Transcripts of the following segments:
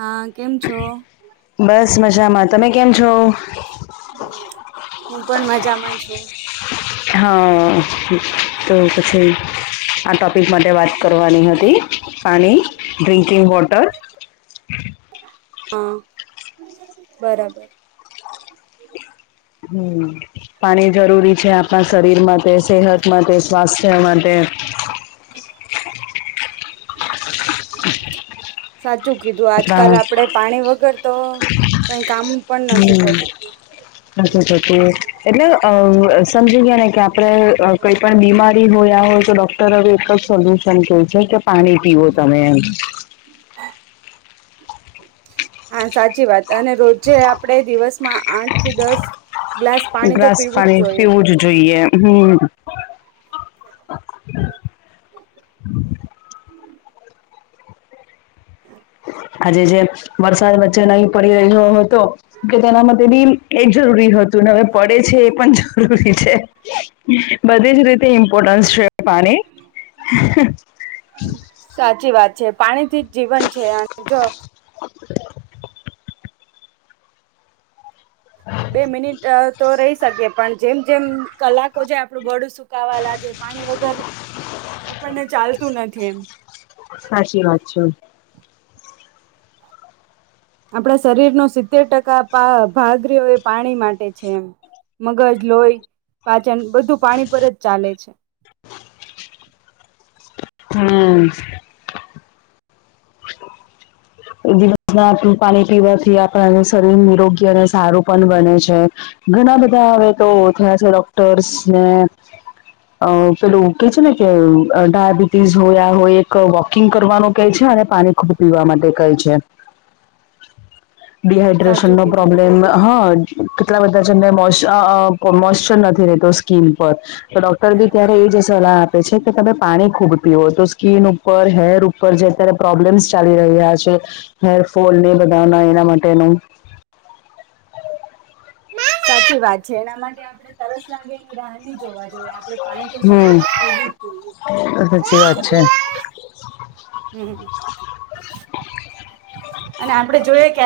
હા કેમ છો? બસ મજામાં. તમે કેમ છો? હું પણ મજામાં છું. હા અ અ તો પછી આ ટોપિક માટે વાત કરવાની હતી. પાણી, ડ્રિંકિંગ વોટર. હ અ, બરાબર. હમ્મ, પાણી જરૂરી છે આપણા શરીર માટે સેહત માટે, સ્વાસ્થ્ય માટે સાચું કીધું આજકાલ આપણા આપડે પાણી વગર તો કઈ કામ પણ નથી હમ થતું. [unintelligible] નથી થતું એટલે અ સમજી ગયા ને કે આપડણે કઈ પણ બીમારી હોયા હોય તો ડોક ટર એક જ સોલ્યુશન કહે છે કે પાણી પીવો તમે એમ. હા, સાચી વાત અને રોજે આપણે દિવસમાં આઠ થી દસ ગ્લાસ પાણી તો ગ્લાસ પીવું જ પાણી જોઈએ. પીવું જ જોઈએ, હમ્મ. આજે જે વરસાદ વચ્ચે નહીં પડી રહ્યો હતો કે તેના માટે ભી એ જરૂરી હતું ને હવે પડે છે એ પણ જરૂરી છે બધે જ રીતે ઇમ્પોર્ટન્સ છે પાણી. સાચી વાત છે પાણીથી જીવન છે અને જો [unintelligible] બે તો રહી શકીએ, પણ જેમ-જેમ જાય, આપણું બડું સુકાવા લાગે. પાણી વગર આપણને ચાલતું નથી એમ. સાચી વાત છે. આપણા શરીર નું સિત્તેર ટકા ભાગ રીયો એ પાણી માટે છે એમ. મગજ, લોહી, પાચન બધું પાણી પર જ ચાલે છે. હમ. દિવસ ના પાણી પીવાથી આપણાને શરીર નિરોગી અને સારું પણ બને છે. ઘણા બધા હવે તો થયા છે, ડોક્ટર્સ ને અ પેલું કે છે ને કે, ડાયાબિટીસ હોય હોય, એક કુકિંગ કરવાનું કહે છે, અને પાણી ખુબ પીવા માટે ડિહાઈડ્રેશન સાચું નો કીધું પ્રોબ્લેમ હા. કેટલા બધા જેમને મોશ્ચર નથી રતો, સ્કીિન પર. તો ડોક્ટર બી ત્યારે એ જ સલાહ આપે છે કે, તમે પાણી ખૂબ પીવા તો સ્કીન ઉપર, હેર ઉપર, જે અત્યારે પ્રોબ્લેમ્સ ચાલી રહ્યા છે. હેરફોલ ને, બધાના એના માટેનું સાચી વાત છે, એના માટે આપડણે તરસ લાગે, એની રાહની જોવાએ. જો આપડે પાણી તો હમ સતતું જોઈએ. સાચી વાત હમ, અને આપડે જોઈએ કે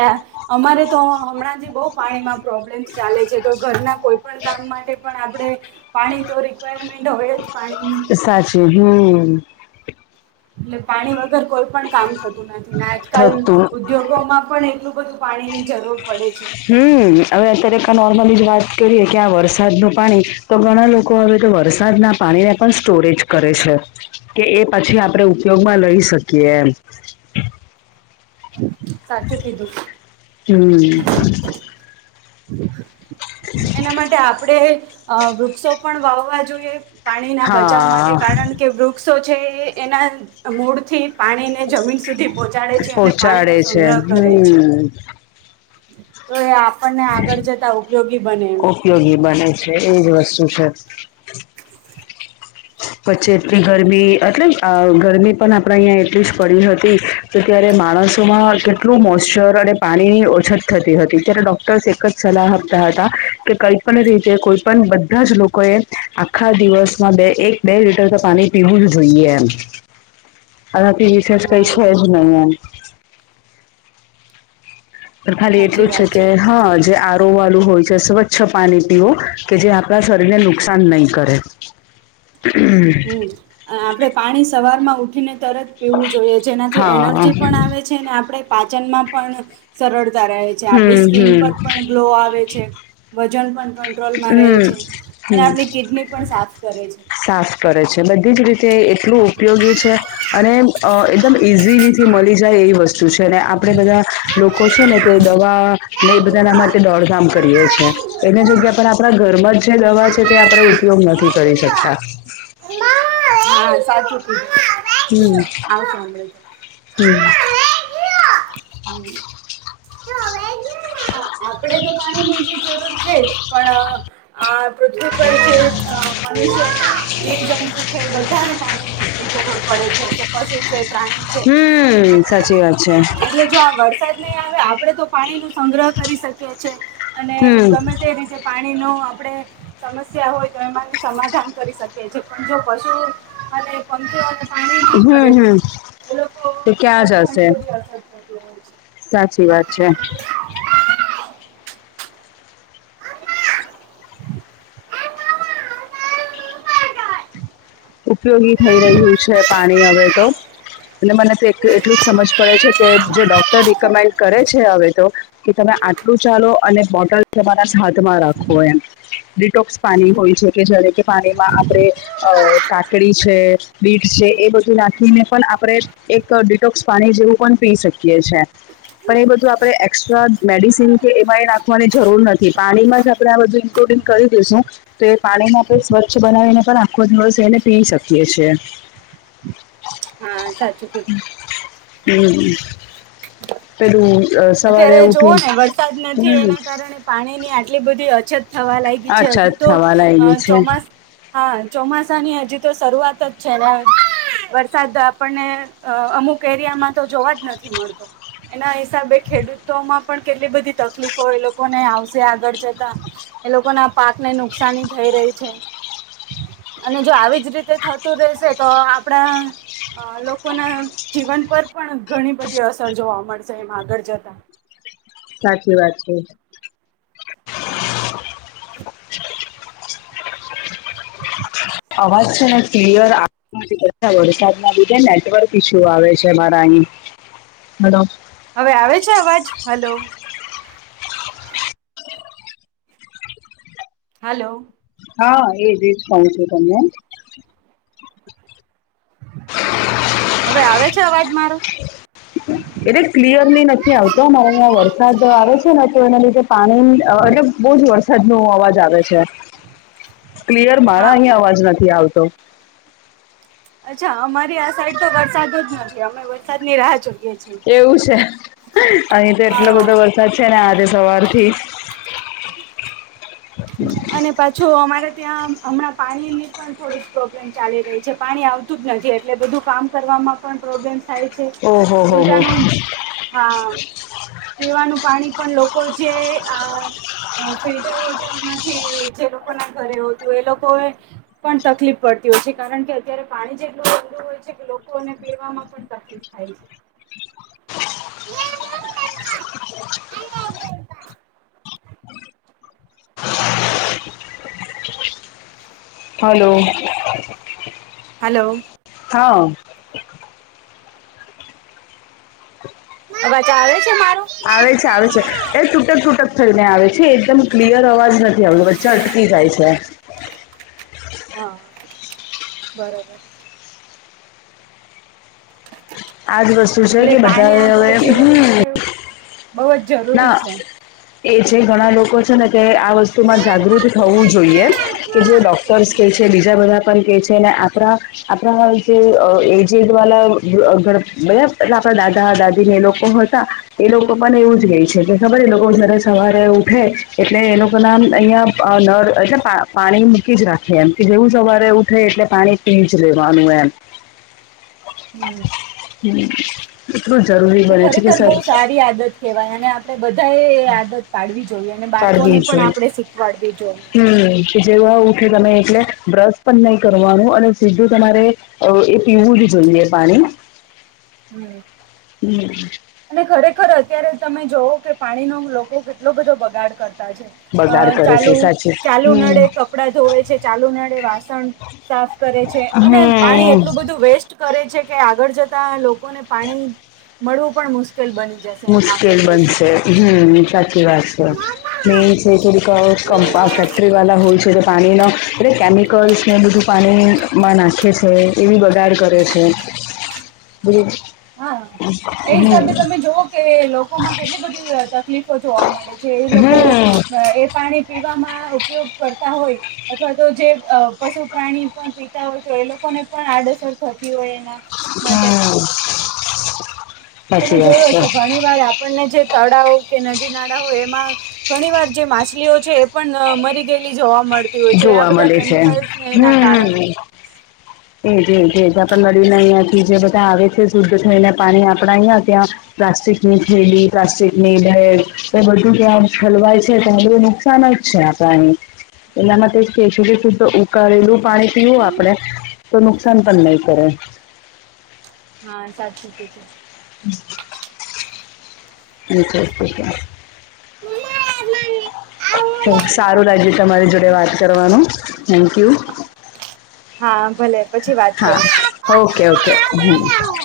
અમારે તો હમણાં જે બહુ પાણીમાં પ્રોબ્લેમ્સ ચાલે છે, તો ઘરના કોઈ પણ કામ માટે પણ આપણે પાણી તો રિક્વાયરમેન્ટ હોય જ પાણીની. કેવી? [unintelligible] એટલે પાણી વગર કોઈ પણ કામ થતું નથી ને, આજકાલ. થતું ઉદ્યોગોમાં પણ એટલું બધું પાણીની જરૂર પડે છે. હમ, હવે અત્યારે ક નોર્મલી વાત કરીએ કે, આ વરસાદનું પાણી તો ઘણા લોકો હવે તો વરસાદ પાણીને સ્ટોરેજ કરે છે. કે એ પછી આપણે ઉપયોગમાં લઈ શકીએ એમ. [unintelligible] હમ. એના આપણેે વૃક્ષો પણ વાવવા પાણી ના બચાવવા માટે, હા કારણ કે વૃક્ષો છે, એના મૂળ થી પાણી ને, જમીન સુધી પહચ ચાડે છે, અને પાણી પહોંચાડે નો છે સંગ્રહ કરે છે. હમ. તો એ આપણને આગળ જતા ઉપયોગી બને એમ. ઉપયોગી બને છે, એ જ વસ્તુ છે. [unintelligible] પછી એટલી ગરમી એ મતલબ ગરમી પણ આપણે અહીંયા એટલી જ પડી હતી. તો ત્યારે માણસોમાં કેટલું મોશ્ચર અને પાણીની ઓછત થતી હતી, ત્યારે ડોક્ટર્સ એક જ સલાહ આપતા હતા કે, કલ્પના રીતે કોઈ પણ બધા જ લોકોએ, આખા દિવસમાં બે-એક બે લીટર તો પાણી પીવું જ જોઈએ, એમ આનાથી વિશેષ કઈ હા છે જ નહીં એમ. ખાલી સાચી એટલું વાત કે છે હા જે વાળું છે, સ્વચ્છ પીવો કે, જે આપણા શરીરને નુકસાન નહી કરે. [inaudible] હમ, આપણે પાણી સવાર માં ઉઠીને તરત પીવું જોઈએ છે, જેનાથી હા એનર્જી પણ આવે છે અને આપણે પાચનમાં પણ સરળતા રહે છે આપણી હમ સ્કીન હમ પર પણ ગ્લો આવે છે વજન પણ કંટ્રોલમાં રહે હમ છે હમ અને આપણી કિડની પણ સાફ કરે છે. સાફ કરે છે, બધી જ રીતે એટલું ઉપયોગી છે. અને અ ઈઝીલીથી મળી જાય એવી વસ્તુ છે અને આપણેે બધા લોકો છે ને તે દવા ને એ બધાના માટે દોડધામ કરીએ છે. એની જગ્યા પણ આપણા ઘરમાં જ જે દવા છે તે આપણે ઉપયોગ નથી કરી શકતા. હા સાચું કીધુ હમ આવ સાંભળે. હમ હમ્મ. [inaudible] આપડે તો પાણીની જરૂર છે જ પણ આ પૃથ્વી પર છે મનુષ્ય જીવ જંતુ છે એવું બધું પાણીની એટલી જરૂર પડે છે કે કશું છે પ્રાણી છે હમ્મ, સાચી વાત છે. એટલે જો આ વરસાદ નહીં આવે આપણેે તો પાણી નો સંગ્રહ કરી શકીએ છીએ અને હમ ગમે તે રીતે પાણીનો આપણે સમસ્યા હોય તો એમાંને સમાધાન કરી શકીએ છીએ પણ જો પશુ અને પંચો પાણી મળે હમ તો હમ એ લોકો તો ક્યાં જશે ઘણી બધી હસ [inaudible] સાચી વાત છે. [inaudible] [inaudible] ઉપયોગી થઈ રહ્યું છે પાણી હવે તો. અને મને તો એક એટલું જ સમજ પડે છે કે જે ડોક્ટર રિકમેન્ડ કરે છે હવે તો. કે તમે આટલું ચાલો અને બોટલ તમારા હાથમાં રાખો એમ. ડિટોક્સ પાણી હોય છે કે જ્યારે કે પાણીમાં આપણે અ કાકડી છે, બીટ છે એ બધું નાખીને પણ આપણે એક ડિટોક્સ પાણી જેવું પણ પી શકીએ. [unintelligible] છે. પણ એ બધું આપણે એક્સ્ટ્રા મેડિસિન કે એમાંય નાખવાની જરૂર નથી પાણીમાં જ આપણે આ બધું ઇન્લુડિંગ કરી દેશું તો પાણીમાં આપણે સ્વચ્છ બનાવીને પણ આખો દિવસ એણે પી શકીએ છીએ. હા સાચું કીધું હમ્મ, પેલું સવારે અત્યારે ઉઠીન, હમ્મ. પાણી ની આટલી બધી અછત થવા લાગી છે અચ્છા હજુ તો થવાના અ એ છે ચોમાસ હા, ચોમાસા ની હજી તો શરૂઆત જ છે ને વરસાદ આપણને અમુક એરિયામાં તો જોવા જ નથી મળતો. એના હિસાબે ખેડૂતો માં પણ બધી તકલીફો એ લોકોને આવશે આગળ જતા. એ લોકોના પાકને નુકસાની થઈ રહી છે. અને જો આવીજ રીતે થતું રેશે તો આપણા અ લોકોના જીવન પર પણ ઘણી બધી અસર જોવા મળશે એમ આગળ જતા. તા. સાચી વાત છે. અવાજ છે ને ક્લિયર આ વરસાદના લીધે નેટવર્ક ઇસ્યૂ આવે છે મારા અહી, હાલો. હવે આવે છે અવાજ? હાલો. હાલો. હા એ જ એજ પણ છું તમને. હવે આવે છે, અવાજ મારો? એટલે ક્લિયરલી નથી આવતો, અમારે અહીંયા વરસાદ આવે છે ને, તો એના લીધે. પાણી એટલે બહુ જ વરસાદ નુ અવાજ આવે છે. ક્લિયર મારા હા અહીં હા અવાજ નથી આવતો. અચ્છા, અમારી આ સાઈડ તો વરસાદ જ નથી, અમે વરસાદ ની રાહ જુ એવું છે, અહીં તો એટલો બધો હા વરસાદ છે ને, આજે સવારથી અને પાછું અમારે ત્યાં હમણાં પાણીની પણ થોડીક પ્રોબ્લેમ ચાલી રહી છે, પાણી આવ તું જ નથી, એટલે બધું કામ કરવામાં પણ પ્રોબ્લેમ્સ થાય છે, ઓહો હો હો ઉલટાનું. હા. પીવાનું પાણી પણ લોકો છે, આ ફિલ્ટર વોટર નથી, જે લોકો ના ઘરે હોતું, એ લોકો એ પણ તકલીફ પડતી હોય છે, કારણ કે અત્યારે પાણીજેટલું ઓછું હોય છે કે, લોકોને પીવામાં પણ શુ તકલીફ થાય છે? [unintelligible] [inaudible] હલો. [inaudible] હલો. હા. અવાજ આવે છે મારો? આવે છે, આવે છે, એ તૂટક-તૂટક થઈને આવે છે, એકદમ ક્લિયર અવાજ નથી આવતો, વચ્ચે અટકી જાય છે. હ ને બરોબર. આજ વસ્તુ છે એટલે કે, પાણી બધા હવે આપણા જીવન માટે હ. બહુ જ. ના જરૂરી છે. એ જે ઘણા લોકો ને કે, આ વસ્તુમાં જાગૃત થવું જોઈએ કે, જે ડોક્ટર્સ કે છે, બીજા બધા પણ કે છે ને, આપણા આપણા જે એજ બધા આપણા દાદા-દાદી ને, એ લોકો હોય. તા એ લોકો પણ એવું છે, એ ખબર એ સવારે ઉઠે એટલે એ લોકો નામ અહિયાં નર એ પા પાણી મૂકી જ રાખે, એમ કે જેવું સવારે એવું ઊઠે, એટલે પાણી પી જ લેવાનું એમ. હમ્મ હમ, એટલું જરૂરી એ બને છે કે ખરેખર બહુ સર. સારી આદત કહેવાય, અને આપડે બધાએ આદત પાડવી જોઈએ, અને કાઢવી બાળકોને પણ જોઈએ આપડે શીખવાડવી જોઈએ. હમ, કે જેવા ઉઠે તમે એટલે બ્રશ પણ નહી કરવાનું, અને સીધું તમારે એ પીવું જ જોઈએ પાણી. હમ. હમ. અને ખરેખર અત્યારે તમે જોવો કે, પાણીનો લોકો કેટલો બધો બગાડ કરતા છે. અ બગાડ કરે છે ચાલુ સાચી ચાલુ નળે, હમ કપડાં ધોવે છે, ચાલુ નડે વાસણ સાફ કરે છે, અને પાણી હમ એટલું બધું વેસ્ટ કરે છે કે, આગળ જતા લોકોને પાણી મળવું પણ મુશ્કેલ બને. મુશ્કેલ બનશે. હમ સાચી વાત. [unintelligible] ફરીવાલા હોય છે, તે પાણીનો એટલે કેમિકલ્સને બધું પાણીમાં નાખે છે. એવી બગાડ કરે છે. હા, એ હિસાબે તમે જોવઓ. કે લોકોમાં કેટલી બધી તકલીફો જોવા મળે છે એ લોકો એ પાણી પીવામાં ઉપયોગ કરતા હોય અથવા તો જે અ પશુ પ્રાણી પણ પીતા હોય તો એ લોકોને પણ આડઅસર થતી હોય એના માટે હા. તમે જોયું હશે ઘણી વાર આપણને જે તળાવ કે નદી નાળા હોય એમાં ઘણી વાર જે માછલીઓ છે એ પણ મરી ગયેલી જોવા મળતી હોય છે આ જોવા બધા મળે છે કેમિકલ્સ ને એના હમ કારણે એજ એજ પણ નળીને અહિયાં થી જે બધા આવે છે શુદ્ધ થઈને પાણી આપડા અહિયાં ત્યાં પ્લાસ્ટિકની થેલી પ્લાસ્ટિકની બેગ એ બધું ત્યાં ઠલવાય છે તો હ નુકસાન જ છે પણ એલા માટે કેેશુગ સુુધ ઉકાળેલું પાણી પીવું આપડે તો નુકસાન પણ નહીં કરે હા સાચી કીધું. [inaudible] [inaudible] [unintelligible] પણ સારુ લાગ્યું તમારી જોડે વાત કરવાનું થેન્કયુ હા ભલે પછી વાત હા કરીએ. ઓકે ઓકે હમ્મ. મને